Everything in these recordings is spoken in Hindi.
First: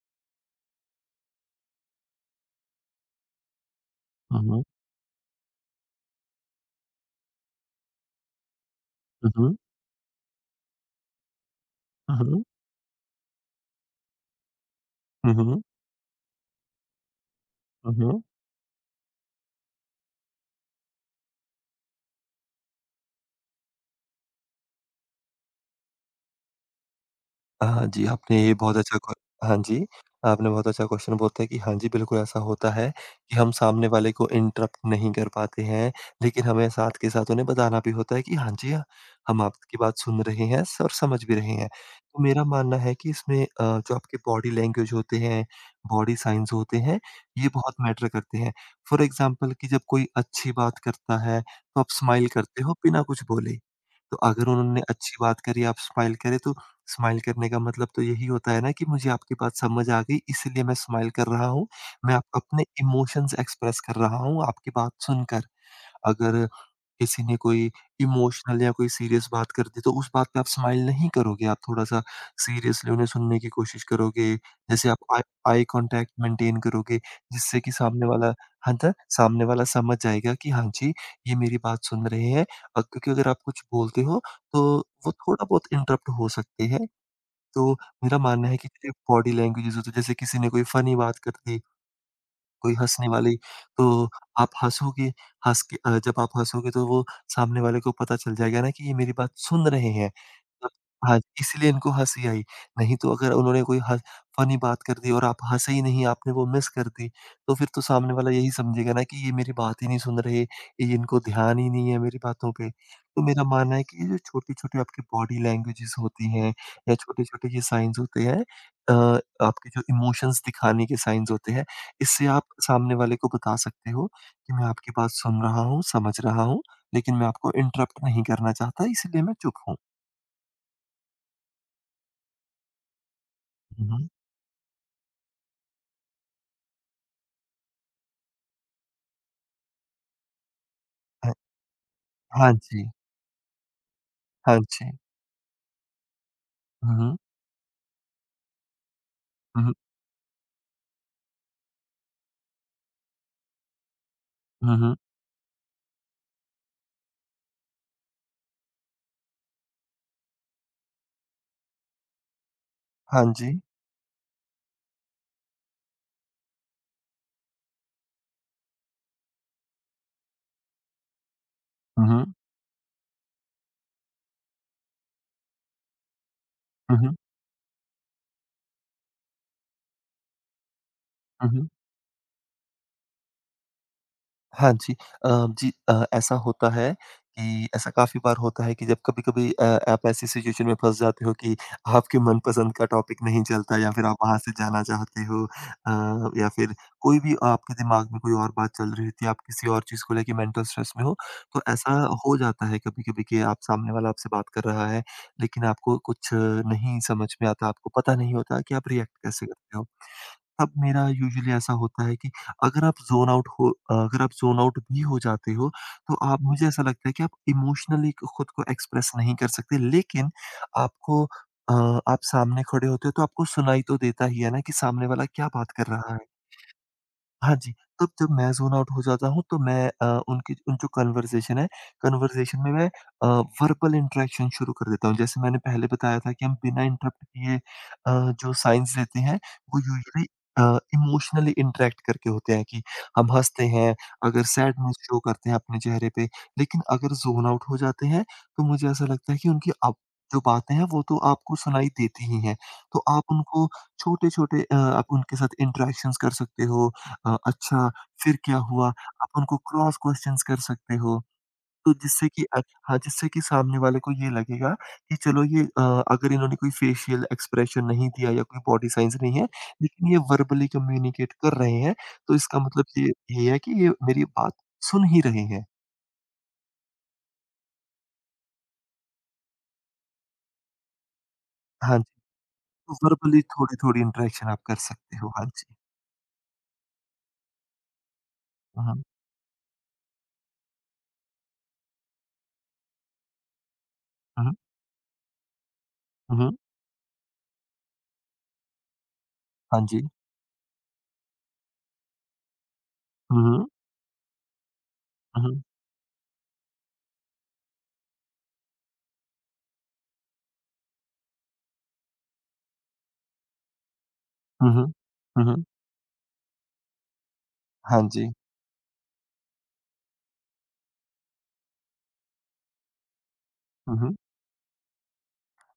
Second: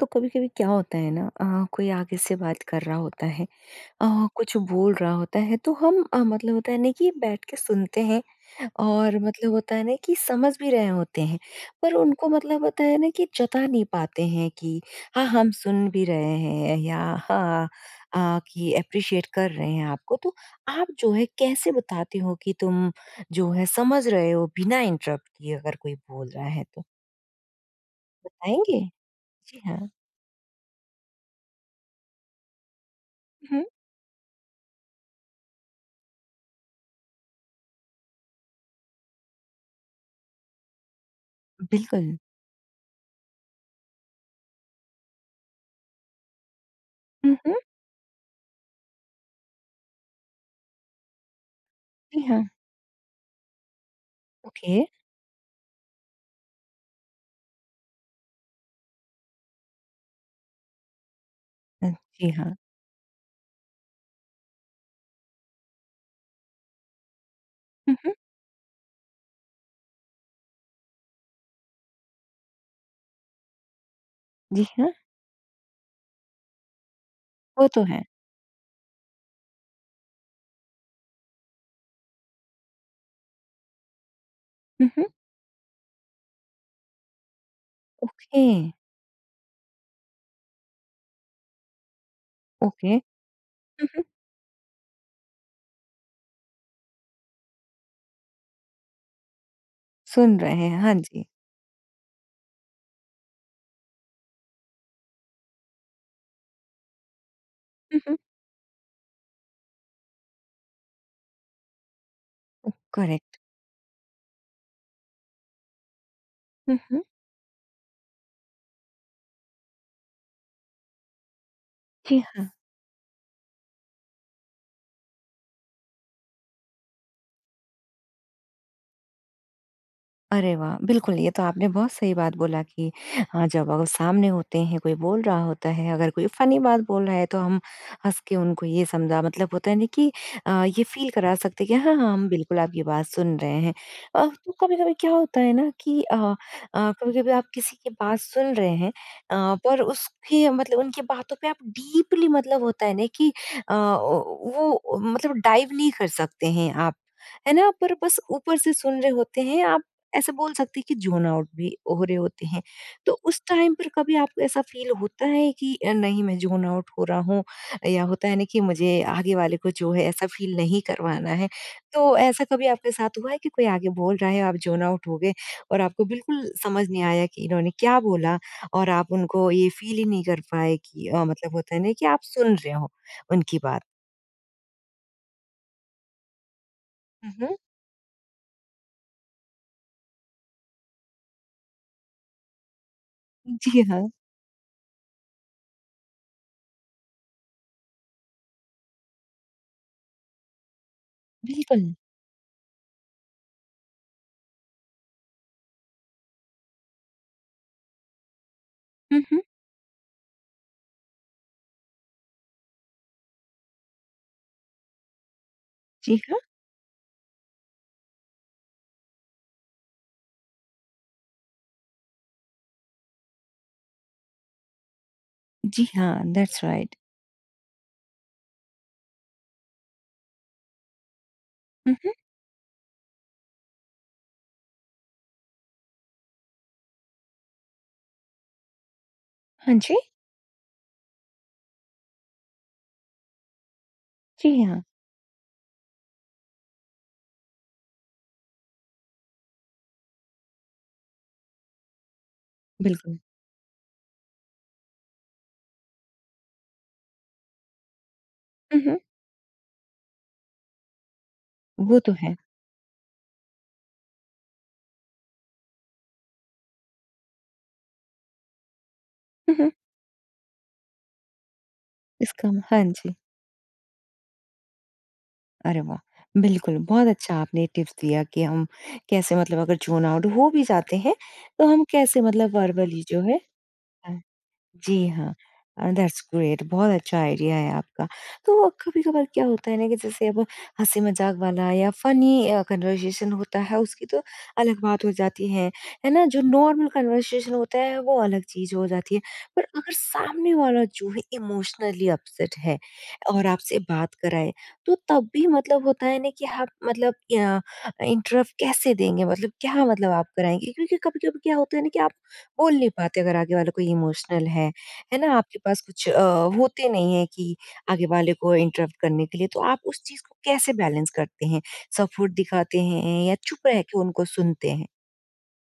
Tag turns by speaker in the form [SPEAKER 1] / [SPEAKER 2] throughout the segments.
[SPEAKER 1] तो कभी-कभी क्या होता है ना कोई आगे से बात कर रहा होता है
[SPEAKER 2] Hı
[SPEAKER 1] कुछ
[SPEAKER 2] hı.
[SPEAKER 1] बोल रहा होता है तो हम मतलब होता है ना कि बैठ के सुनते हैं और
[SPEAKER 2] Hı
[SPEAKER 1] मतलब
[SPEAKER 2] hı.
[SPEAKER 1] होता है ना कि समझ भी रहे होते हैं पर
[SPEAKER 2] Hı
[SPEAKER 1] उनको
[SPEAKER 2] hı.
[SPEAKER 1] मतलब होता है ना कि जता नहीं पाते हैं कि हाँ
[SPEAKER 2] Hı
[SPEAKER 1] हम
[SPEAKER 2] hı.
[SPEAKER 1] सुन भी रहे हैं या हाँ
[SPEAKER 2] Hı hı।
[SPEAKER 1] कि अप्रिशिएट कर रहे हैं आपको तो आप जो है कैसे बताते हो कि तुम जो है समझ रहे हो बिना इंटरप्ट किए अगर कोई बोल रहा है तो
[SPEAKER 2] हाँ जी, आपने ये बहुत
[SPEAKER 1] बताएंगे।
[SPEAKER 2] अच्छा क्वे हाँ
[SPEAKER 1] जी
[SPEAKER 2] जी,
[SPEAKER 1] हाँ।
[SPEAKER 2] आपने बहुत अच्छा क्वेश्चन बोलता है कि हाँ जी, बिल्कुल ऐसा होता है कि हम
[SPEAKER 1] हम्म,
[SPEAKER 2] सामने वाले को इंटरप्ट नहीं कर पाते हैं, लेकिन हमें साथ के साथ उन्हें बताना भी होता है कि हाँ जी, हम आपकी बात सुन रहे हैं स और समझ भी रहे हैं।
[SPEAKER 1] बिल्कुल।
[SPEAKER 2] तो मेरा मानना है कि इसमें जो आपके बॉडी लैंग्वेज होते हैं, बॉडी साइंस होते हैं,
[SPEAKER 1] हुँ,
[SPEAKER 2] ये
[SPEAKER 1] हुँ।
[SPEAKER 2] बहुत मैटर करते हैं। फॉर एग्ज़ाम्पल कि जब कोई अच्छी बात करता है, तो आप
[SPEAKER 1] जी
[SPEAKER 2] स्माइल
[SPEAKER 1] हाँ।
[SPEAKER 2] करते हो बिना कुछ बोले। तो अगर
[SPEAKER 1] ओके।
[SPEAKER 2] उन्होंने अच्छी बात करी, आप स्माइल करें तो स्माइल करने का मतलब तो यही होता है ना कि मुझे आपकी बात समझ आ गई, इसलिए मैं स्माइल कर रहा हूँ।
[SPEAKER 1] अ,
[SPEAKER 2] मैं आप
[SPEAKER 1] जी हाँ।
[SPEAKER 2] अपने इमोशंस एक्सप्रेस कर रहा हूँ आपकी बात सुनकर। अगर किसी ने कोई
[SPEAKER 1] हुँ, हुँ।
[SPEAKER 2] इमोशनल या कोई सीरियस बात कर दी, तो उस बात पे आप स्माइल नहीं करोगे, आप थोड़ा-सा सीरियसली उन्हें सुनने की कोशिश करोगे।
[SPEAKER 1] जी
[SPEAKER 2] जैसे
[SPEAKER 1] हाँ।
[SPEAKER 2] आप आई आई कॉन्टैक्ट मेंटेन करोगे, जिससे
[SPEAKER 1] वो
[SPEAKER 2] कि
[SPEAKER 1] तो है।
[SPEAKER 2] सामने वाला हाँ, त सामने वाला समझ जाएगा कि हाँ जी, ये मेरी बात सुन रहे हैं। क्योंकि अगर आप कुछ बोलते हो, तो
[SPEAKER 1] हुँ, हुँ।
[SPEAKER 2] वो थोड़ा बहुत इंटरप्ट हो सकते हैं। तो मेरा
[SPEAKER 1] ओके,
[SPEAKER 2] मानना है कि जैसे बॉडी लैंग्वेजेज़ होती है, जैसे किसी ने कोई फ़नी बात कर दी कोई
[SPEAKER 1] ओके।
[SPEAKER 2] हँसने वाली
[SPEAKER 1] हुँ, हुँ।
[SPEAKER 2] तो आप हँसोगे, हँस के जब आप हँसोगे तो वो सामने वाले को पता चल जाएगा ना कि ये मेरी बात सुन रहे हैं।
[SPEAKER 1] सुन रहे
[SPEAKER 2] तब
[SPEAKER 1] हैं, हाँ
[SPEAKER 2] हाँ,
[SPEAKER 1] जी।
[SPEAKER 2] इसलिए इनको हँसी आई, नहीं तो अगर उन्होंने कोई हँ फ़नी बात कर दी और आप हँसे ही नहीं, आपने वो मिस कर दी, तो फिर तो
[SPEAKER 1] हुँ,
[SPEAKER 2] सामने
[SPEAKER 1] हुँ।
[SPEAKER 2] वाला यही समझेगा ना कि ये मेरी बात ही नहीं सुन रहे, ये इनको ध्यान ही नहीं है मेरी बातों पे। तो
[SPEAKER 1] करेक्ट।
[SPEAKER 2] मेरा मानना है कि ये जो छोटी-छोटी आपकी बॉडी लैंग्वेजेज़ होती हैं
[SPEAKER 1] हुँ,
[SPEAKER 2] या
[SPEAKER 1] हुँ।
[SPEAKER 2] छोटे-छोटे ये साइन्स होते हैं अ, आपके जो इमोशंस दिखाने के साइन्स होते हैं,
[SPEAKER 1] जी
[SPEAKER 2] इससे आप
[SPEAKER 1] हाँ।
[SPEAKER 2] सामने वाले को बता सकते हो कि मैं आपकी बात सुन रहा हूँ, समझ रहा हूँ, लेकिन मैं आपको इंटरप्ट नहीं करना चाहता इसलिए मैं चुप हूँ।
[SPEAKER 1] अरे वाह! बिल्कुल, ये तो आपने बहुत सही बात बोला कि हाँ, जब अगर
[SPEAKER 2] हुँ, हुँ।
[SPEAKER 1] सामने होते हैं, कोई बोल रहा होता है, अगर कोई फ़नी बात बोल रहा है, तो हम हँस के उनको ये समझा मतलब होता है ना कि ये फ़ील
[SPEAKER 2] अ,
[SPEAKER 1] करा सकते हैं कि हाँ, हाँ, हम
[SPEAKER 2] हाँ
[SPEAKER 1] बिल्कुल आपकी
[SPEAKER 2] जी,
[SPEAKER 1] बात सुन रहे हैं। तो
[SPEAKER 2] हाँ जी।
[SPEAKER 1] कभी-कभी क्या होता है ना कि
[SPEAKER 2] हुँ, हुँ।
[SPEAKER 1] कभी-कभी आप किसी की बात सुन रहे हैं
[SPEAKER 2] हुँ, हुँ।
[SPEAKER 1] पर उसकी मतलब उनकी बातों पे आप डीपली मतलब होता है ना कि
[SPEAKER 2] हुँ, हुँ।
[SPEAKER 1] वो मतलब डाइव नहीं कर सकते हैं आप, है ना? पर बस ऊपर से सुन रहे होते हैं आप ऐसे बोल सकते हैं कि ज़ोन आउट भी हो रहे होते हैं। तो
[SPEAKER 2] हाँ
[SPEAKER 1] उस
[SPEAKER 2] जी।
[SPEAKER 1] टाइम पर कभी आपको ऐसा फ़ील होता है कि नहीं मैं ज़ोन आउट हो रहा हूँ या होता है ना कि मुझे आगे वाले को जो है ऐसा फ़ील नहीं करवाना है।
[SPEAKER 2] हुँ,
[SPEAKER 1] तो
[SPEAKER 2] हुँ।
[SPEAKER 1] ऐसा कभी आपके साथ हुआ है कि कोई आगे बोल रहा है आप ज़ोन आउट हो गए और आपको बिल्कुल समझ
[SPEAKER 2] हुँ,
[SPEAKER 1] नहीं
[SPEAKER 2] हुँ।
[SPEAKER 1] आया कि इन्होंने क्या बोला और आप उनको ये फ़ील ही नहीं कर पाए कि
[SPEAKER 2] हुँ,
[SPEAKER 1] मतलब
[SPEAKER 2] हुँ।
[SPEAKER 1] होता है ना कि आप सुन रहे हो उनकी बात?
[SPEAKER 2] हाँ जी। अ, जी ऐसा होता है
[SPEAKER 1] हुँ, हुँ।
[SPEAKER 2] कि ऐसा काफ़ी बार होता है कि जब कभी-कभी आप ऐसी सिचुएशन में फँस जाते हो कि आपके मनपसंद का टॉपिक नहीं चलता
[SPEAKER 1] जी
[SPEAKER 2] या फिर
[SPEAKER 1] हाँ,
[SPEAKER 2] आप वहाँ से जाना चाहते हो या फिर कोई भी आपके दिमाग में कोई और बात चल रही होती है, आप किसी और चीज़ को लेके मेंटल स्ट्रेस में हो, तो
[SPEAKER 1] बिल्कुल।
[SPEAKER 2] ऐसा हो जाता है कभी-कभी कि आप सामने वाला आपसे बात कर रहा है, लेकिन आपको कुछ नहीं समझ में आता, आपको पता नहीं होता कि आप रिएक्ट
[SPEAKER 1] हुँ, हुँ।
[SPEAKER 2] कैसे करते हो। तब मेरा यूजुअली ऐसा होता है कि अगर आप ज़ोन आउट हो अगर आप ज़ोन आउट भी हो जाते हो, तो
[SPEAKER 1] जी हाँ,
[SPEAKER 2] आप मुझे ऐसा लगता है कि आप इमोशनली खुद को एक्सप्रेस नहीं कर सकते। लेकिन आपको अ, आप सामने खड़े होते हो तो आपको सुनाई तो देता ही है ना कि सामने वाला क्या बात
[SPEAKER 1] जी
[SPEAKER 2] कर रहा
[SPEAKER 1] हाँ,
[SPEAKER 2] है।
[SPEAKER 1] That's right.
[SPEAKER 2] हाँ जी, तब जब मैं ज़ोन आउट हो जाता हूँ तो मैं उनकी उन जो कन्वर्सेशन है,
[SPEAKER 1] हुँ, हुँ।
[SPEAKER 2] कन्वर्सेशन में मैं वर्बल इंटरैक्शन शुरू कर देता हूँ। जैसे मैंने पहले बताया था कि हम बिना इंटरप्ट किए जो साइंस देते हैं
[SPEAKER 1] हाँ
[SPEAKER 2] वो
[SPEAKER 1] जी।
[SPEAKER 2] यूजुअली अ, इमोशनली इंटरैक्ट करके होते हैं कि हम हँसते हैं, अगर
[SPEAKER 1] जी हाँ,
[SPEAKER 2] सैडनेस शो करते हैं अपने चेहरे पे। लेकिन अगर ज़ोन आउट हो जाते हैं तो मुझे ऐसा लगता है कि उनकी अब जो बातें हैं वो तो आपको सुनाई देती ही हैं। तो
[SPEAKER 1] बिल्कुल।
[SPEAKER 2] आप उनको छोटे-छोटे आप उनके साथ इंटरैक्शंस कर सकते हो अच्छा फिर क्या
[SPEAKER 1] हुँ,
[SPEAKER 2] हुआ?
[SPEAKER 1] हुँ।
[SPEAKER 2] आप उनको क्रॉस क्वेश्चन्स कर सकते हो। तो
[SPEAKER 1] वो तो
[SPEAKER 2] जिससे
[SPEAKER 1] है।
[SPEAKER 2] कि हाँ, जिससे कि सामने वाले को ये लगेगा कि चलो ये अगर इन्होंने कोई फेशियल एक्सप्रेशन नहीं दिया या कोई बॉडी साइंस नहीं है,
[SPEAKER 1] हुँ, हुँ।
[SPEAKER 2] लेकिन ये वर्बली कम्युनिकेट कर रहे हैं, तो
[SPEAKER 1] इसका
[SPEAKER 2] इसका
[SPEAKER 1] हाँ
[SPEAKER 2] मतलब ये
[SPEAKER 1] जी।
[SPEAKER 2] ये है कि ये मेरी बात सुन ही रहे हैं।
[SPEAKER 1] अरे वाह! बिल्कुल, बहुत अच्छा आपने टिप्स दिया कि हम कैसे मतलब अगर ज़ोन आउट हो भी जाते हैं, तो हम
[SPEAKER 2] हाँ जी,
[SPEAKER 1] कैसे मतलब
[SPEAKER 2] तो
[SPEAKER 1] वर्बली जो है
[SPEAKER 2] वर्बली थोड़ी-थोड़ी
[SPEAKER 1] अ
[SPEAKER 2] इंटरैक्शन आप कर
[SPEAKER 1] जी
[SPEAKER 2] सकते हो।
[SPEAKER 1] हाँ।
[SPEAKER 2] हाँ जी।
[SPEAKER 1] दैट्स ग्रेट बहुत अच्छा आइडिया है आपका। तो
[SPEAKER 2] हुँ, हुँ।
[SPEAKER 1] कभी-कभार क्या होता है ना कि जैसे अब हँसी-मज़ाक वाला या फ़नी कन्वर्सेशन होता है उसकी तो
[SPEAKER 2] हुँ, हुँ।
[SPEAKER 1] अलग बात हो जाती है ना?
[SPEAKER 2] हुँ,
[SPEAKER 1] जो
[SPEAKER 2] हुँ।
[SPEAKER 1] नॉर्मल कन्वर्सेशन होता है वो अलग चीज़ हो जाती है। पर
[SPEAKER 2] हाँ
[SPEAKER 1] अगर
[SPEAKER 2] जी।
[SPEAKER 1] सामने वाला जो है इमोशनली अपसेट है
[SPEAKER 2] हुँ,
[SPEAKER 1] और
[SPEAKER 2] हुँ।
[SPEAKER 1] आपसे बात कराए, तो तब
[SPEAKER 2] हुँ,
[SPEAKER 1] भी
[SPEAKER 2] हुँ।
[SPEAKER 1] मतलब होता है ना कि आप मतलब अ, इंटरप्ट कैसे देंगे? मतलब क्या मतलब आप कराएँगे? क्योंकि कभी-कभी क्या होता है ना कि आप बोल नहीं पाते अगर आगे वाला कोई इमोशनल
[SPEAKER 2] हुँ, हुँ।
[SPEAKER 1] है ना?
[SPEAKER 2] हुँ,
[SPEAKER 1] आपके
[SPEAKER 2] हुँ।
[SPEAKER 1] पास कुछ होते नहीं है कि
[SPEAKER 2] हाँ
[SPEAKER 1] आगे
[SPEAKER 2] जी।
[SPEAKER 1] वाले को इंटरप्ट करने के लिए, तो आप उस चीज़ को कैसे बैलेंस करते हैं? सपोर्ट दिखाते हैं या चुप रह
[SPEAKER 2] हुँ,
[SPEAKER 1] के
[SPEAKER 2] हुँ।
[SPEAKER 1] उनको सुनते हैं?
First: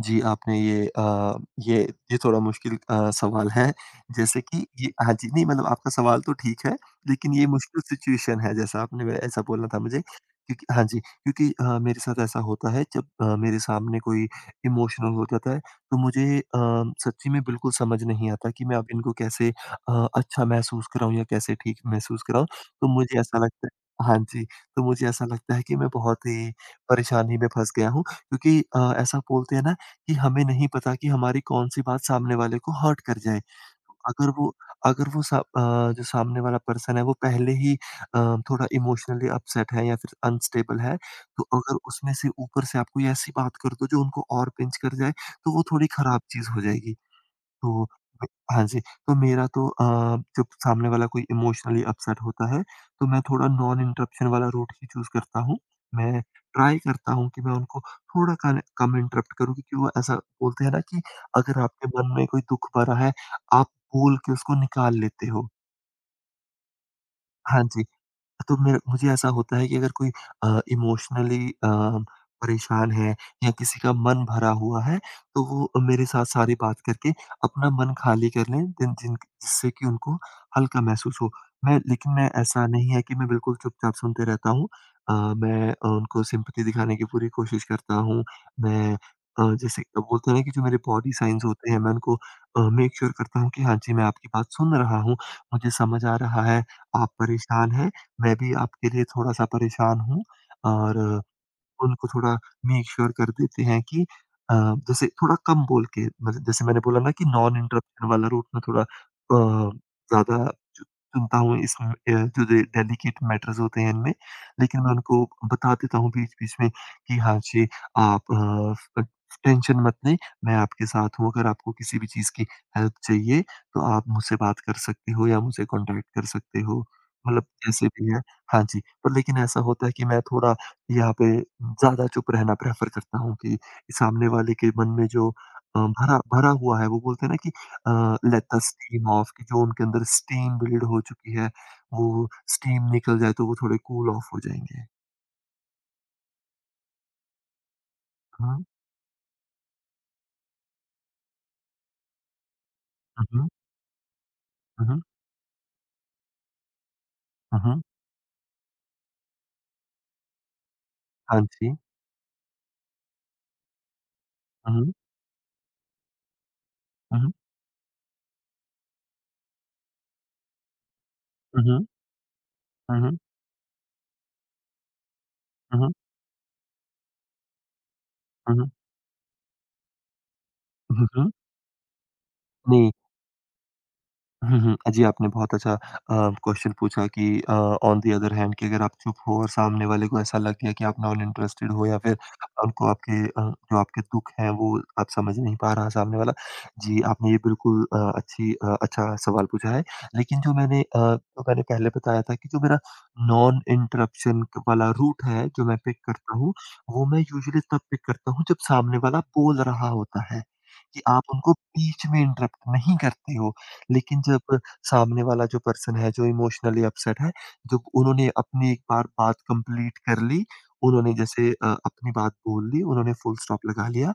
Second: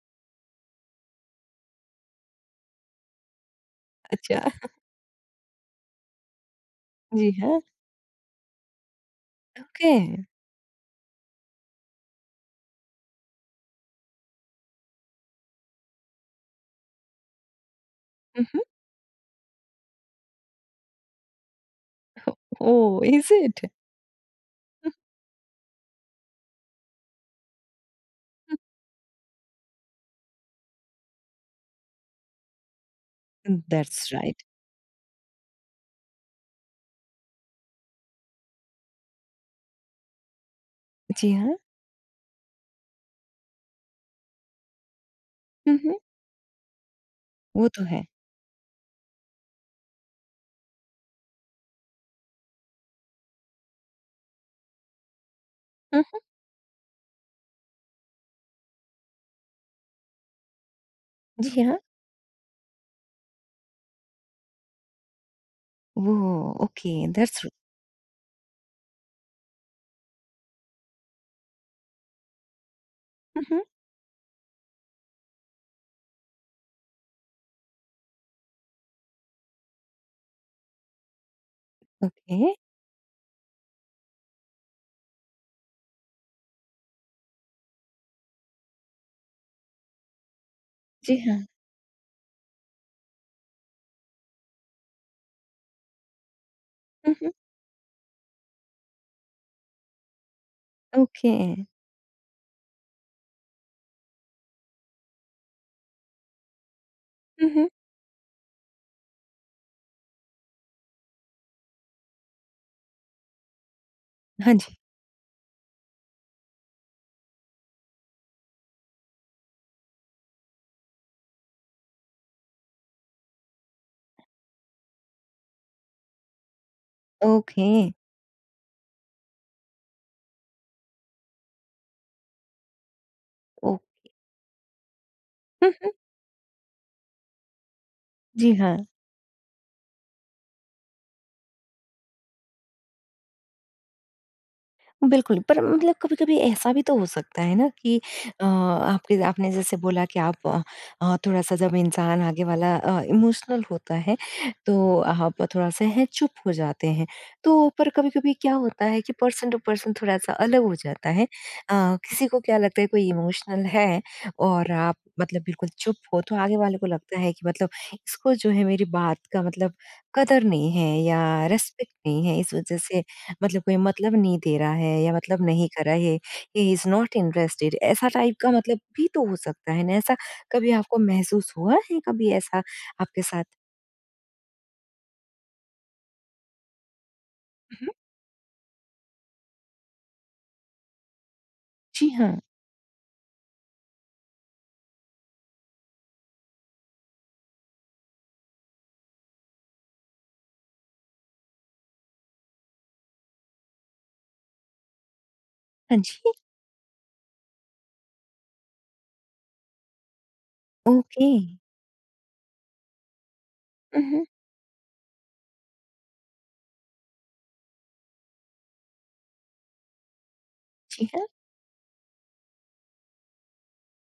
[SPEAKER 2] जी, आपने ये ये ये थोड़ा मुश्किल सवाल है,
[SPEAKER 1] अच्छा,
[SPEAKER 2] जैसे कि ये हाँ जी, नहीं मतलब आपका सवाल तो ठीक है,
[SPEAKER 1] जी
[SPEAKER 2] लेकिन ये
[SPEAKER 1] हाँ।
[SPEAKER 2] मुश्किल सिचुएशन है, जैसा आपने ब ऐसा बोला था
[SPEAKER 1] ओके।
[SPEAKER 2] मुझे क्योंकि हाँ जी, क्योंकि मेरे साथ ऐसा होता है जब मेरे सामने कोई इमोशनल हो जाता है, तो मुझे सच्ची में बिल्कुल समझ नहीं
[SPEAKER 1] हुँ,
[SPEAKER 2] आता
[SPEAKER 1] हुँ।
[SPEAKER 2] कि मैं अब इनको कैसे अच्छा महसूस कराऊँ या कैसे ठीक महसूस कराऊँ? तो
[SPEAKER 1] ओह!
[SPEAKER 2] मुझे
[SPEAKER 1] इज़
[SPEAKER 2] ऐसा
[SPEAKER 1] इट?
[SPEAKER 2] लगता है हाँ जी, तो मुझे ऐसा लगता है कि मैं बहुत ही परेशानी में फँस गया हूँ क्योंकि ऐसा बोलते हैं ना कि हमें नहीं पता कि हमारी कौन-सी बात सामने वाले को हर्ट कर जाए।
[SPEAKER 1] दैट्स
[SPEAKER 2] अगर
[SPEAKER 1] राइट।
[SPEAKER 2] वो अगर वो सा अ, जो सामने वाला पर्सन है वो पहले ही अ, थोड़ा इमोशनली अपसेट है या फिर अनस्टेबल है,
[SPEAKER 1] जी
[SPEAKER 2] तो
[SPEAKER 1] हाँ।
[SPEAKER 2] अगर उसमें से ऊपर से आप कोई ऐसी बात कर दो जो उनको और पिंच कर जाए, तो वो
[SPEAKER 1] हुँ,
[SPEAKER 2] थोड़ी
[SPEAKER 1] हुँ।
[SPEAKER 2] खराब चीज़ हो जाएगी।
[SPEAKER 1] वो तो
[SPEAKER 2] तो
[SPEAKER 1] है।
[SPEAKER 2] अ, हाँ जी, तो मेरा तो जब सामने वाला कोई इमोशनली अपसेट होता है, तो मैं थोड़ा नॉन इंटरप्शन वाला रूट ही चूज़ करता हूँ।
[SPEAKER 1] हुँ,
[SPEAKER 2] मैं ट्राई करता हूँ कि मैं उनको थोड़ा कन कम इंटरप्ट करूँ क्योंकि वो ऐसा बोलते हैं ना कि
[SPEAKER 1] हुँ।
[SPEAKER 2] अगर
[SPEAKER 1] जी हाँ।
[SPEAKER 2] आपके मन में कोई दुःख भरा है, आप बोल के उसको निकाल लेते हो।
[SPEAKER 1] वो ओके दैट्स
[SPEAKER 2] हाँ जी। तो मेर मुझे ऐसा होता है कि अगर कोई इमोशनली परेशान है
[SPEAKER 1] हुँ,
[SPEAKER 2] या
[SPEAKER 1] हुँ।
[SPEAKER 2] किसी का मन भरा हुआ है, तो वो मेरे साथ सारी बात करके अपना मन खाली कर लें जिन जिन जिससे कि उनको हल्का महसूस हो। मैं लेकिन मैं
[SPEAKER 1] ओके।
[SPEAKER 2] ऐसा नहीं है कि मैं बिल्कुल चुपचाप सुनते रहता हूँ। मैं उनको सिम्पैथी दिखाने की पूरी कोशिश करता हूँ। मैं जैसे बोलते हैं ना कि जो मेरे बॉडी
[SPEAKER 1] जी हाँ।
[SPEAKER 2] साइन्स होते हैं मैं उनको मेक श्योर करता हूँ कि हाँ जी, मैं आपकी बात सुन रहा हूँ, मुझे समझ आ रहा है, आप
[SPEAKER 1] हुँ, हुँ।
[SPEAKER 2] परेशान हैं। मैं भी आपके लिए थोड़ा-सा परेशान हूँ और
[SPEAKER 1] ओके।
[SPEAKER 2] उनको थोड़ा मेक श्योर कर देते हैं कि अ, जैसे थोड़ा कम बोल के मतलब जैसे मैंने बोला ना कि
[SPEAKER 1] हुँ,
[SPEAKER 2] नॉन
[SPEAKER 1] हुँ।
[SPEAKER 2] इंटरप्शन वाला रूट मैं थोड़ा ज़्यादा चु चुनता हूँ इसमें जो डे डेलिकेट मैटर्स होते हैं इनमें,
[SPEAKER 1] हाँ जी।
[SPEAKER 2] लेकिन मैं उनको बता देता हूँ बीच-बीच में कि हाँ जी, आप अ, टेंशन मत लें, मैं आपके साथ हूँ, अगर आपको किसी भी चीज़ की हेल्प चाहिए, तो आप मुझसे बात कर सकते हो या मुझे कॉन्टैक्ट कर सकते हो। मतलब
[SPEAKER 1] ओके।
[SPEAKER 2] जैसे भी है हाँ जी, पर लेकिन ऐसा होता है कि मैं थोड़ा यहाँ पे ज़्यादा चुप रहना प्रेफ़र करता हूँ कि
[SPEAKER 1] ओ
[SPEAKER 2] सामने वाले के मन में जो
[SPEAKER 1] हुँ, हुँ।
[SPEAKER 2] भरा भरा हुआ है, वो बोलते हैं ना कि लेट
[SPEAKER 1] जी
[SPEAKER 2] द
[SPEAKER 1] हाँ।
[SPEAKER 2] स्टीम ऑफ कि जो उनके अंदर स्टीम बिल्ड हो चुकी है, वो स्टीम निकल जाए तो वो थोड़े कूल ऑफ हो जाएँगे।
[SPEAKER 1] बिल्कुल, पर मतलब कभी-कभी ऐसा भी तो हो सकता है ना कि
[SPEAKER 2] हुँ,
[SPEAKER 1] आपके आपने जैसे बोला कि आप थोड़ा-सा जब इंसान आगे वाला
[SPEAKER 2] हुँ,
[SPEAKER 1] इमोशनल होता है, तो
[SPEAKER 2] हुँ,
[SPEAKER 1] आप थोड़ा-सा हैं चुप हो जाते हैं।
[SPEAKER 2] हुँ,
[SPEAKER 1] तो
[SPEAKER 2] हुँ,
[SPEAKER 1] पर कभी-कभी क्या होता है कि पर्सन टू पर्सन थोड़ा-सा अलग हो जाता है।
[SPEAKER 2] हाँ जी।
[SPEAKER 1] किसी को क्या लगता है कोई इमोशनल है और
[SPEAKER 2] हुँ,
[SPEAKER 1] आप मतलब बिल्कुल चुप हो, तो आगे वाले को लगता
[SPEAKER 2] हुँ,
[SPEAKER 1] है
[SPEAKER 2] हुँ,
[SPEAKER 1] कि मतलब इसको जो है मेरी बात का मतलब कदर नहीं है या
[SPEAKER 2] हुँ,
[SPEAKER 1] रिस्पेक्ट नहीं है, इस वज़ह
[SPEAKER 2] हुँ,
[SPEAKER 1] से
[SPEAKER 2] हुँ,
[SPEAKER 1] मतलब कोई मतलब नहीं दे रहा है या मतलब नहीं कर
[SPEAKER 2] हुँ,
[SPEAKER 1] रहा है, ही इज़ नॉट इंटरेस्टेड ऐसा टाइप का
[SPEAKER 2] हुँ,
[SPEAKER 1] मतलब भी तो हो सकता है ना, ऐसा कभी आपको
[SPEAKER 2] हुँ, हुँ,
[SPEAKER 1] महसूस हुआ है कभी ऐसा
[SPEAKER 2] नहीं।
[SPEAKER 1] आपके साथ?
[SPEAKER 2] हुँ, हुँ। जी, आपने बहुत अच्छा क्वेश्चन पूछा कि
[SPEAKER 1] उहुँ।
[SPEAKER 2] ऑन द अदर हैंड कि अगर आप चुप हो और सामने वाले को ऐसा लग गया कि आप नॉन इंटरेस्टेड हो या
[SPEAKER 1] जी
[SPEAKER 2] फिर
[SPEAKER 1] हाँ।
[SPEAKER 2] उनको आपके जो आपके दुःख हैं वो आप समझ नहीं पा रहा सामने वाला। जी, आपने ये बिल्कुल अच्छा सवाल पूछा है। लेकिन जो मैंने पहले बताया था कि जो मेरा नॉन इंटरप्शन क वाला रूट है जो मैं
[SPEAKER 1] हाँ
[SPEAKER 2] पिक
[SPEAKER 1] जी,
[SPEAKER 2] करता हूँ, वो मैं यूजुअली तब पिक करता हूँ जब सामने वाला बोल रहा होता है, कि आप
[SPEAKER 1] ओके।
[SPEAKER 2] उनको बीच में इंटरप्ट नहीं करते हो। लेकिन
[SPEAKER 1] उहुँ।
[SPEAKER 2] जब सामने वाला जो पर्सन है, जो इमोशनली अपसेट है, जब उन्होंने अपनी एक बार बात कंप्लीट कर ली,
[SPEAKER 1] जी
[SPEAKER 2] उन्होंने
[SPEAKER 1] हाँ,
[SPEAKER 2] जैसे अपनी बात बोल ली, उन्होंने फुल स्टॉप लगा लिया।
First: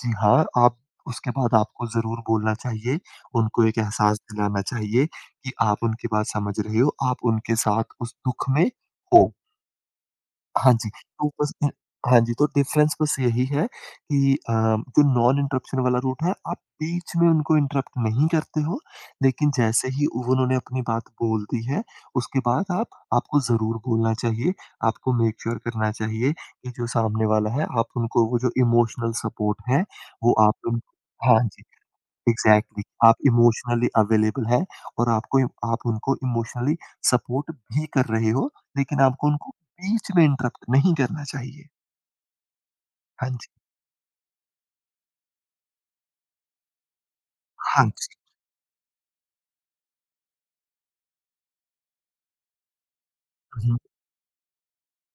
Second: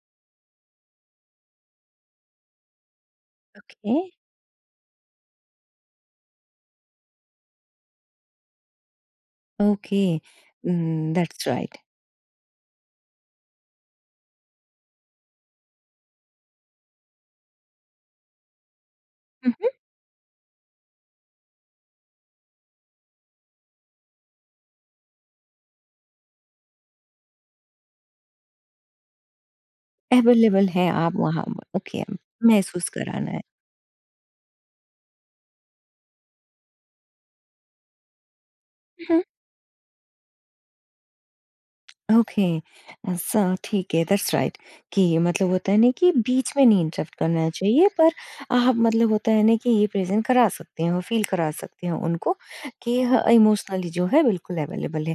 [SPEAKER 2] जी हाँ, आप उसके बाद आपको ज़रूर बोलना चाहिए, उनको एक
[SPEAKER 1] ओके,
[SPEAKER 2] एहसास दिलाना चाहिए कि आप उनकी बात समझ रहे हो, आप उनके साथ उस दुःख में हो।
[SPEAKER 1] ओके।
[SPEAKER 2] हाँ जी, तो
[SPEAKER 1] दैट्स
[SPEAKER 2] बस
[SPEAKER 1] राइट।
[SPEAKER 2] हाँ जी, तो डिफ़रेंस बस यही है कि जो नॉन इंटरप्शन वाला रूट है, आप बीच में उनको इंटरप्ट नहीं करते हो, लेकिन
[SPEAKER 1] उहुँ,
[SPEAKER 2] जैसे ही वो उन्होंने अपनी बात बोल दी है, उसके बाद आप आपको ज़रूर बोलना चाहिए, आपको मेक श्योर करना चाहिए कि जो सामने वाला है, आप उनको वो जो इमोशनल सपोर्ट है, वो आप
[SPEAKER 1] अवेलेबल
[SPEAKER 2] उन
[SPEAKER 1] है आप
[SPEAKER 2] हाँ
[SPEAKER 1] वहाँ।
[SPEAKER 2] जी।
[SPEAKER 1] ओके,
[SPEAKER 2] एग्ज़ैक्टली,
[SPEAKER 1] महसूस
[SPEAKER 2] आप
[SPEAKER 1] कराना
[SPEAKER 2] इमोशनली अवेलेबल हैं और आपको आप उनको इमोशनली सपोर्ट भी कर रहे हो, लेकिन
[SPEAKER 1] है।
[SPEAKER 2] आपको उनको बीच में इंटरप्ट नहीं करना चाहिए।
[SPEAKER 1] ओके।
[SPEAKER 2] हाँ
[SPEAKER 1] ऐसा
[SPEAKER 2] जी,
[SPEAKER 1] ठीक है, दैट्स राइट कि मतलब होता है ना कि बीच में नहीं इंटरप्ट करना
[SPEAKER 2] हाँ
[SPEAKER 1] चाहिए, पर
[SPEAKER 2] जी।
[SPEAKER 1] आप मतलब होता है ना कि ये प्रेज़ेंट करा सकते हो, फ़ील करा सकते हो उनको कि ह
[SPEAKER 2] हुँ, हुँ।
[SPEAKER 1] इमोशनली जो है बिल्कुल अवेलेबल है।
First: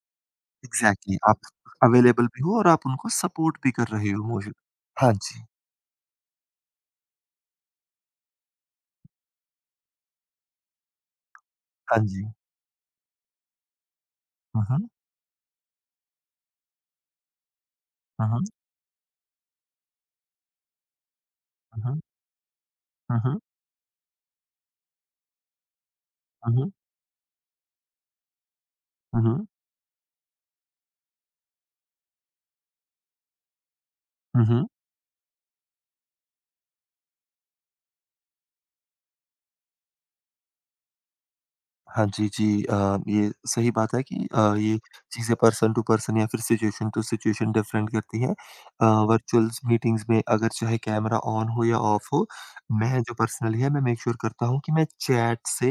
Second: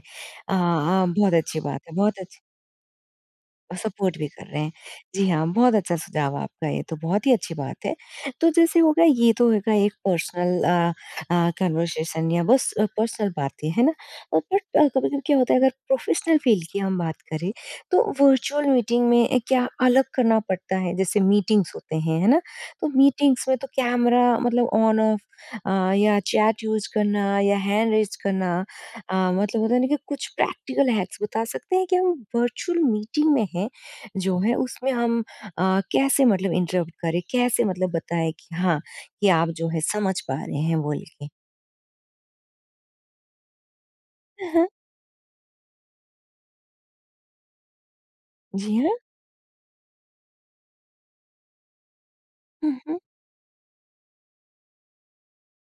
[SPEAKER 2] एग्ज़ैक्टली,
[SPEAKER 1] बहुत
[SPEAKER 2] आप
[SPEAKER 1] अच्छी बात है, बहुत
[SPEAKER 2] अवेलेबल
[SPEAKER 1] अच्छी
[SPEAKER 2] भी हो और आप उनको सपोर्ट भी
[SPEAKER 1] और
[SPEAKER 2] कर रहे
[SPEAKER 1] सपोर्ट
[SPEAKER 2] हो
[SPEAKER 1] भी कर
[SPEAKER 2] मौजू
[SPEAKER 1] रहे हैं।
[SPEAKER 2] हाँ
[SPEAKER 1] जी
[SPEAKER 2] जी,
[SPEAKER 1] हाँ, बहुत अच्छा सुझाव आपका ये तो बहुत ही अच्छी बात है। तो जैसे हो गया ये तो होगा एक पर्सनल
[SPEAKER 2] हाँ जी।
[SPEAKER 1] कन्वर्सेशन या बस पर्सनल बातें, है ना? बट
[SPEAKER 2] हुँ, हुँ।
[SPEAKER 1] कभी-कभी क्या होता है अगर प्रोफेशनल फ़ील्ड की हम बात करें तो
[SPEAKER 2] हुँ, हुँ।
[SPEAKER 1] वर्चुअल मीटिंग में क्या अलग करना पड़ता है? जैसे मीटिंग्स
[SPEAKER 2] हुँ,
[SPEAKER 1] होते
[SPEAKER 2] हुँ।
[SPEAKER 1] हैं, है ना? तो
[SPEAKER 2] हुँ, हुँ।
[SPEAKER 1] मीटिंग्स में तो कैमरा मतलब ऑन ऑफ अ, या
[SPEAKER 2] हुँ,
[SPEAKER 1] चैट
[SPEAKER 2] हुँ।
[SPEAKER 1] यूज़ करना या हैंड रेज़ करना मतलब होता है ना कि कुछ प्रैक्टिकल हैक्स बता सकते हैं कि हम वर्चुअल मीटिंग में हैं, जो
[SPEAKER 2] हुँ,
[SPEAKER 1] है
[SPEAKER 2] हुँ।
[SPEAKER 1] उसमें हम कैसे मतलब इंटरप्ट करें, कैसे मतलब बताएँ कि हाँ, कि आप जो है समझ पा रहे हैं बोल के?
[SPEAKER 2] हाँ जी, जी। ये सही बात है कि
[SPEAKER 1] हाँ, हाँ।
[SPEAKER 2] ये चीज़ें पर्सन टू पर्सन या फिर सिचुएशन टू सिचुएशन डिफरेंट करती हैं।
[SPEAKER 1] जी हाँ।
[SPEAKER 2] वर्चुअल्स मीटिंग्स में अगर चाहे कैमरा ऑन हो या ऑफ हो,
[SPEAKER 1] हुँ, हुँ।
[SPEAKER 2] मैं जो पर्सनली है मैं मेक श्योर करता हूँ कि मैं चैट से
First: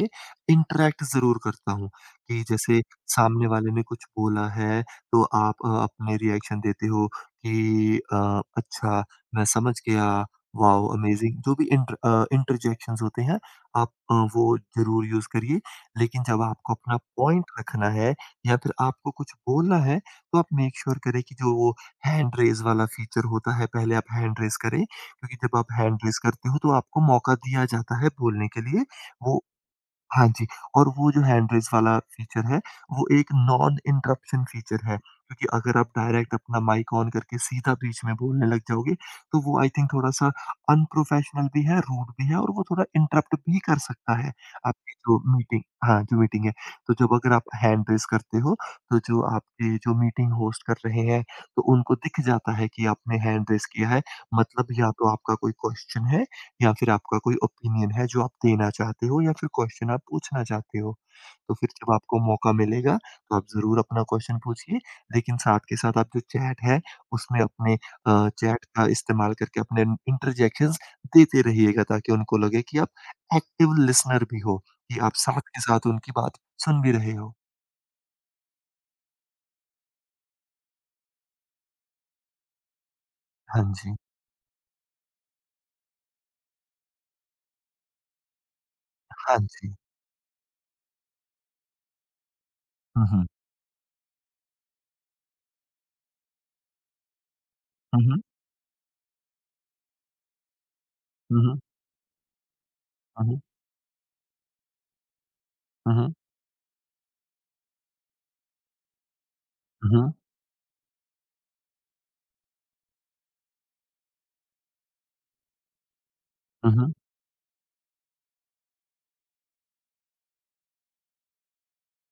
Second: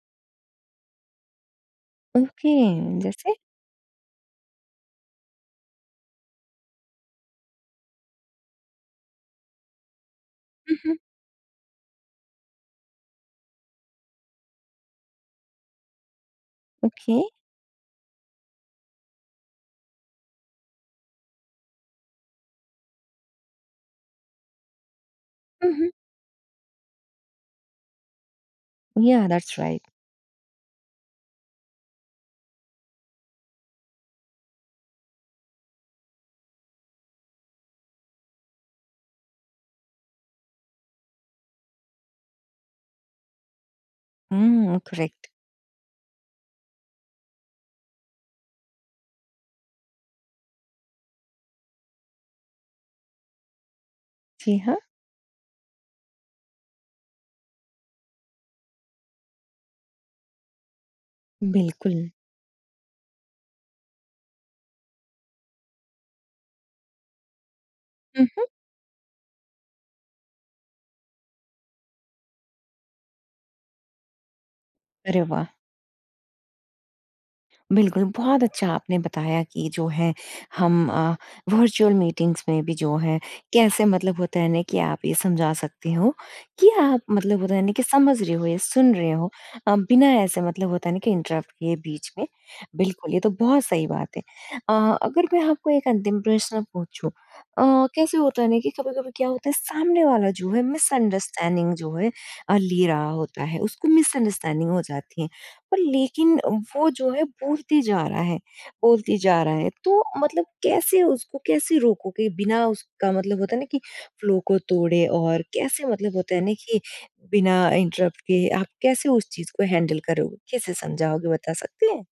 [SPEAKER 2] इंटरैक्ट ज़रूर करता हूँ, कि
[SPEAKER 1] ओके।
[SPEAKER 2] जैसे
[SPEAKER 1] जैसे?
[SPEAKER 2] सामने वाले ने कुछ बोला है तो आप अपने रिएक्शन देते हो कि "अच्छा, मैं समझ गया,
[SPEAKER 1] हुँ,
[SPEAKER 2] वॉव
[SPEAKER 1] हुँ।
[SPEAKER 2] अमेजिंग" जो भी इंटरजेक्शंस होते हैं आप वो ज़रूर यूज़ करिए। लेकिन जब आपको अपना
[SPEAKER 1] ओके।
[SPEAKER 2] पॉइंट रखना है या फिर आपको कुछ बोलना है, तो आप मेक श्योर करें कि जो वो हैंड रेज़ वाला फ़ीचर होता है, पहले आप हैंड रेज़ करें क्योंकि जब
[SPEAKER 1] हुँ,
[SPEAKER 2] आप
[SPEAKER 1] हुँ।
[SPEAKER 2] हैंड रेज़ करते हो, तो आपको मौका दिया जाता है बोलने के लिए।
[SPEAKER 1] या
[SPEAKER 2] वो
[SPEAKER 1] दैट्स राइट।
[SPEAKER 2] हाँ जी, और वो जो हैंड रेज़ वाला फ़ीचर है, वो एक नॉन इंटरप्शन फ़ीचर है, क्योंकि अगर आप डायरेक्ट अपना माइक ऑन करके सीधा बीच में बोलने लग जाओगे, तो वो आई थिंक थोड़ा-सा अनप्रोफ़ेशनल भी है, रूड भी है और वो थोड़ा इंटरप्ट भी कर सकता है,
[SPEAKER 1] हुँ,
[SPEAKER 2] आपकी जो
[SPEAKER 1] करेक्ट।
[SPEAKER 2] मीटिंग हाँ, जो मीटिंग है। तो जब अगर आप हैंड रेज़ करते हो, तो जो आपके जो मीटिंग होस्ट कर रहे हैं, तो उनको दिख जाता है कि आपने हैंड रेज़ किया है,
[SPEAKER 1] जी
[SPEAKER 2] मतलब
[SPEAKER 1] हाँ,
[SPEAKER 2] या तो आपका कोई क्वेश्चन है या फिर आपका कोई ओपिनियन है जो आप देना चाहते हो या फिर क्वेश्चन आप पूछना चाहते हो। तो फिर जब
[SPEAKER 1] बिल्कुल।
[SPEAKER 2] आपको मौका मिलेगा तो आप ज़रूर अपना क्वेश्चन पूछिए, लेकिन साथ के साथ आप जो चैट है उसमें अपने
[SPEAKER 1] हुँ, हुँ।
[SPEAKER 2] चैट का इस्तेमाल करके अपने इंटरजेक्शंस देते रहिएगा ताकि उनको लगे कि आप एक्टिव लिसनर भी हो, कि आप
[SPEAKER 1] अरे
[SPEAKER 2] साथ
[SPEAKER 1] वाह!
[SPEAKER 2] के साथ उनकी बात सुन भी रहे हो।
[SPEAKER 1] बिल्कुल, बहुत अच्छा आपने बताया कि जो है हम वर्चुअल मीटिंग्स में भी जो है
[SPEAKER 2] हाँ
[SPEAKER 1] कैसे
[SPEAKER 2] जी,
[SPEAKER 1] मतलब होता है ना कि आप ये समझा सकते हो कि आप मतलब होता है ना कि समझ रहे हो या सुन रहे हो
[SPEAKER 2] हाँ जी।
[SPEAKER 1] बिना ऐसे मतलब होता है ना कि इंटरप्ट किए बीच में।
[SPEAKER 2] हुँ,
[SPEAKER 1] बिल्कुल, ये
[SPEAKER 2] हुँ।
[SPEAKER 1] तो बहुत सही बात है। अगर मैं आपको एक अंतिम प्रश्न पूछूँ अ,
[SPEAKER 2] हुँ,
[SPEAKER 1] कैसे
[SPEAKER 2] हुँ।
[SPEAKER 1] होता है ना कि कभी-कभी क्या होता है सामने वाला जो है
[SPEAKER 2] हुँ, हुँ।
[SPEAKER 1] मिसअंडरस्टैंडिंग जो है ले रहा
[SPEAKER 2] हुँ, हुँ।
[SPEAKER 1] होता है, उसको मिसअंडरस्टैंडिंग हो जाती है। पर
[SPEAKER 2] हुँ, हुँ।
[SPEAKER 1] लेकिन वो जो है बोलते जा रहा है बोलते जा रहा है तो
[SPEAKER 2] हुँ,
[SPEAKER 1] मतलब कैसे उसको कैसे रोको कि बिना उसका मतलब होता है ना कि फ्लो को तोड़े और कैसे मतलब होता है ना कि
[SPEAKER 2] हुँ।
[SPEAKER 1] बिना इंटरप्ट के आप कैसे उस चीज को हैंडल करोगे कैसे समझाओगे बता सकते हैं?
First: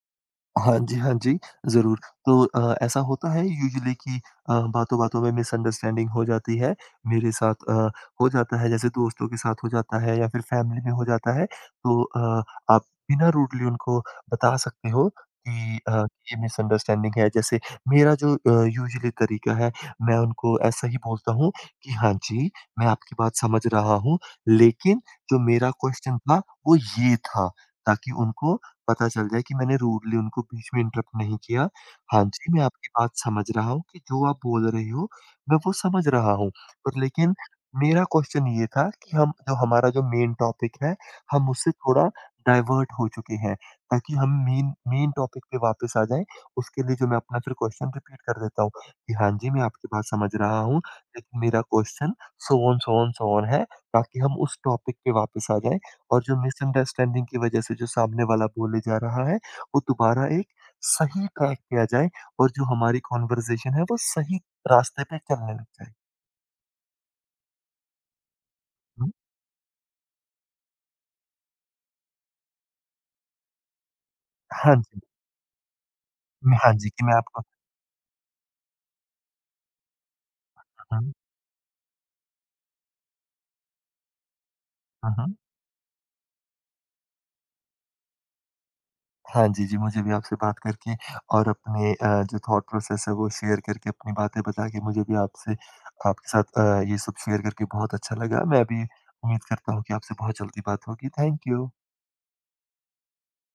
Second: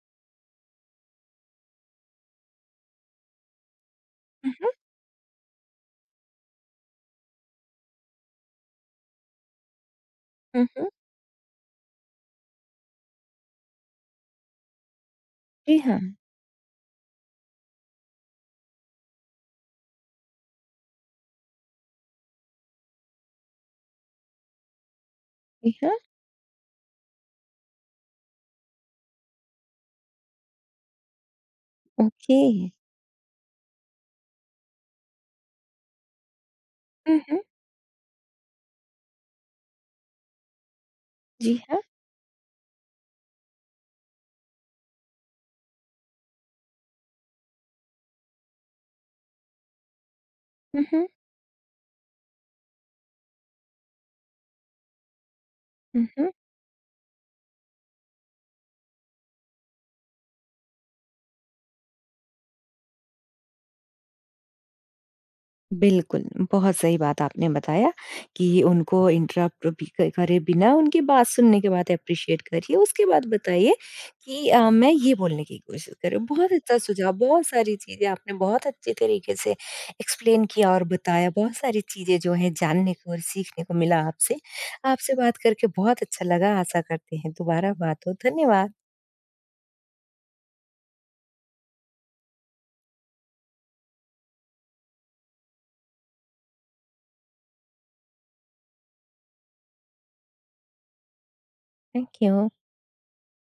[SPEAKER 2] हाँ जी, हाँ जी, ज़रूर। तो ऐसा होता है यूजुअली कि
[SPEAKER 1] मम्,
[SPEAKER 2] बातों-बातों में मिसअंडरस्टैंडिंग हो जाती है। मेरे साथ हो जाता है जैसे दोस्तों के साथ हो जाता है या फिर फैमिली
[SPEAKER 1] हम्म।
[SPEAKER 2] में हो जाता है। तो आप बिना रूडली उनको बता सकते हो
[SPEAKER 1] जी
[SPEAKER 2] कि
[SPEAKER 1] हाँ।
[SPEAKER 2] ये मिसअंडरस्टैंडिंग है। जैसे मेरा जो यूजुअली तरीका है मैं उनको ऐसा ही बोलता हूँ कि हाँ जी, मैं आपकी बात समझ रहा हूँ लेकिन जो मेरा
[SPEAKER 1] जी हाँ।
[SPEAKER 2] क्वेश्चन था वो ये था ताकि उनको पता चल जाए कि मैंने रूडली उनको बीच में इंटरप्ट नहीं किया। हाँ
[SPEAKER 1] ओके।
[SPEAKER 2] जी, मैं आपकी बात समझ रहा हूँ कि जो आप बोल रहे हो, मैं वो समझ रहा हूँ। पर लेकिन
[SPEAKER 1] मम्,
[SPEAKER 2] मेरा क्वेश्चन ये था कि हम जो हमारा जो मेन टॉपिक है, हम
[SPEAKER 1] जी
[SPEAKER 2] उससे
[SPEAKER 1] हाँ।
[SPEAKER 2] थोड़ा डाइवर्ट हो चुके हैं, ताकि हम मेन मेन टॉपिक पे वापस आ जाएँ। उसके लिए जो मैं अपना फिर क्वेश्चन रिपीट कर देता हूँ कि हाँ जी, मैं आपकी बात समझ रहा हूँ,
[SPEAKER 1] मम्।
[SPEAKER 2] लेकिन मेरा question so on, so on, so on है, ताकि हम उस टॉपिक पे वापस आ जाएँ। और
[SPEAKER 1] मम्।
[SPEAKER 2] जो मिसअंडरस्टैंडिंग की वजह से जो सामने वाला बोले जा रहा है, वो दोबारा एक सही ट्रैक पे आ जाए और जो हमारी कन्वर्सेशन है, वो सही रास्ते पे चलने लग जाए।
[SPEAKER 1] बिल्कुल, बहुत सही बात आपने बताया कि उनको
[SPEAKER 2] हुँ,
[SPEAKER 1] इंटरप्ट भी क करे बिना उनकी बात सुनने के बाद एप्रिशिएट करिए। उसके बाद बताइए कि
[SPEAKER 2] हाँ
[SPEAKER 1] मैं
[SPEAKER 2] जी।
[SPEAKER 1] ये बोलने की कोशिश करूँ। बहुत
[SPEAKER 2] हाँ
[SPEAKER 1] अच्छा
[SPEAKER 2] जी, कि
[SPEAKER 1] सुझाव,
[SPEAKER 2] मैं आपको
[SPEAKER 1] बहुत सारी चीज़ें आपने बहुत अच्छे तरीके से एक्सप्लेन किया और
[SPEAKER 2] हुँ,
[SPEAKER 1] बताया। बहुत सारी चीज़ें जो हैं जानने को और सीखने को मिला आपसे।
[SPEAKER 2] हुँ,
[SPEAKER 1] आपसे
[SPEAKER 2] हुँ।
[SPEAKER 1] बात करके बहुत अच्छा लगा। आशा करते हैं दोबारा बात हो। धन्यवाद।
[SPEAKER 2] हाँ जी, जी, मुझे भी आपसे बात करके और अपने जो थॉट प्रोसेस है, वो शेयर करके, अपनी बातें बता के मुझे भी आपसे आपके साथ ये सब शेयर करके बहुत अच्छा लगा। मैं भी उम्मीद करता हूँ कि आपसे बहुत जल्दी बात होगी। Thank you.
[SPEAKER 1] Thank you.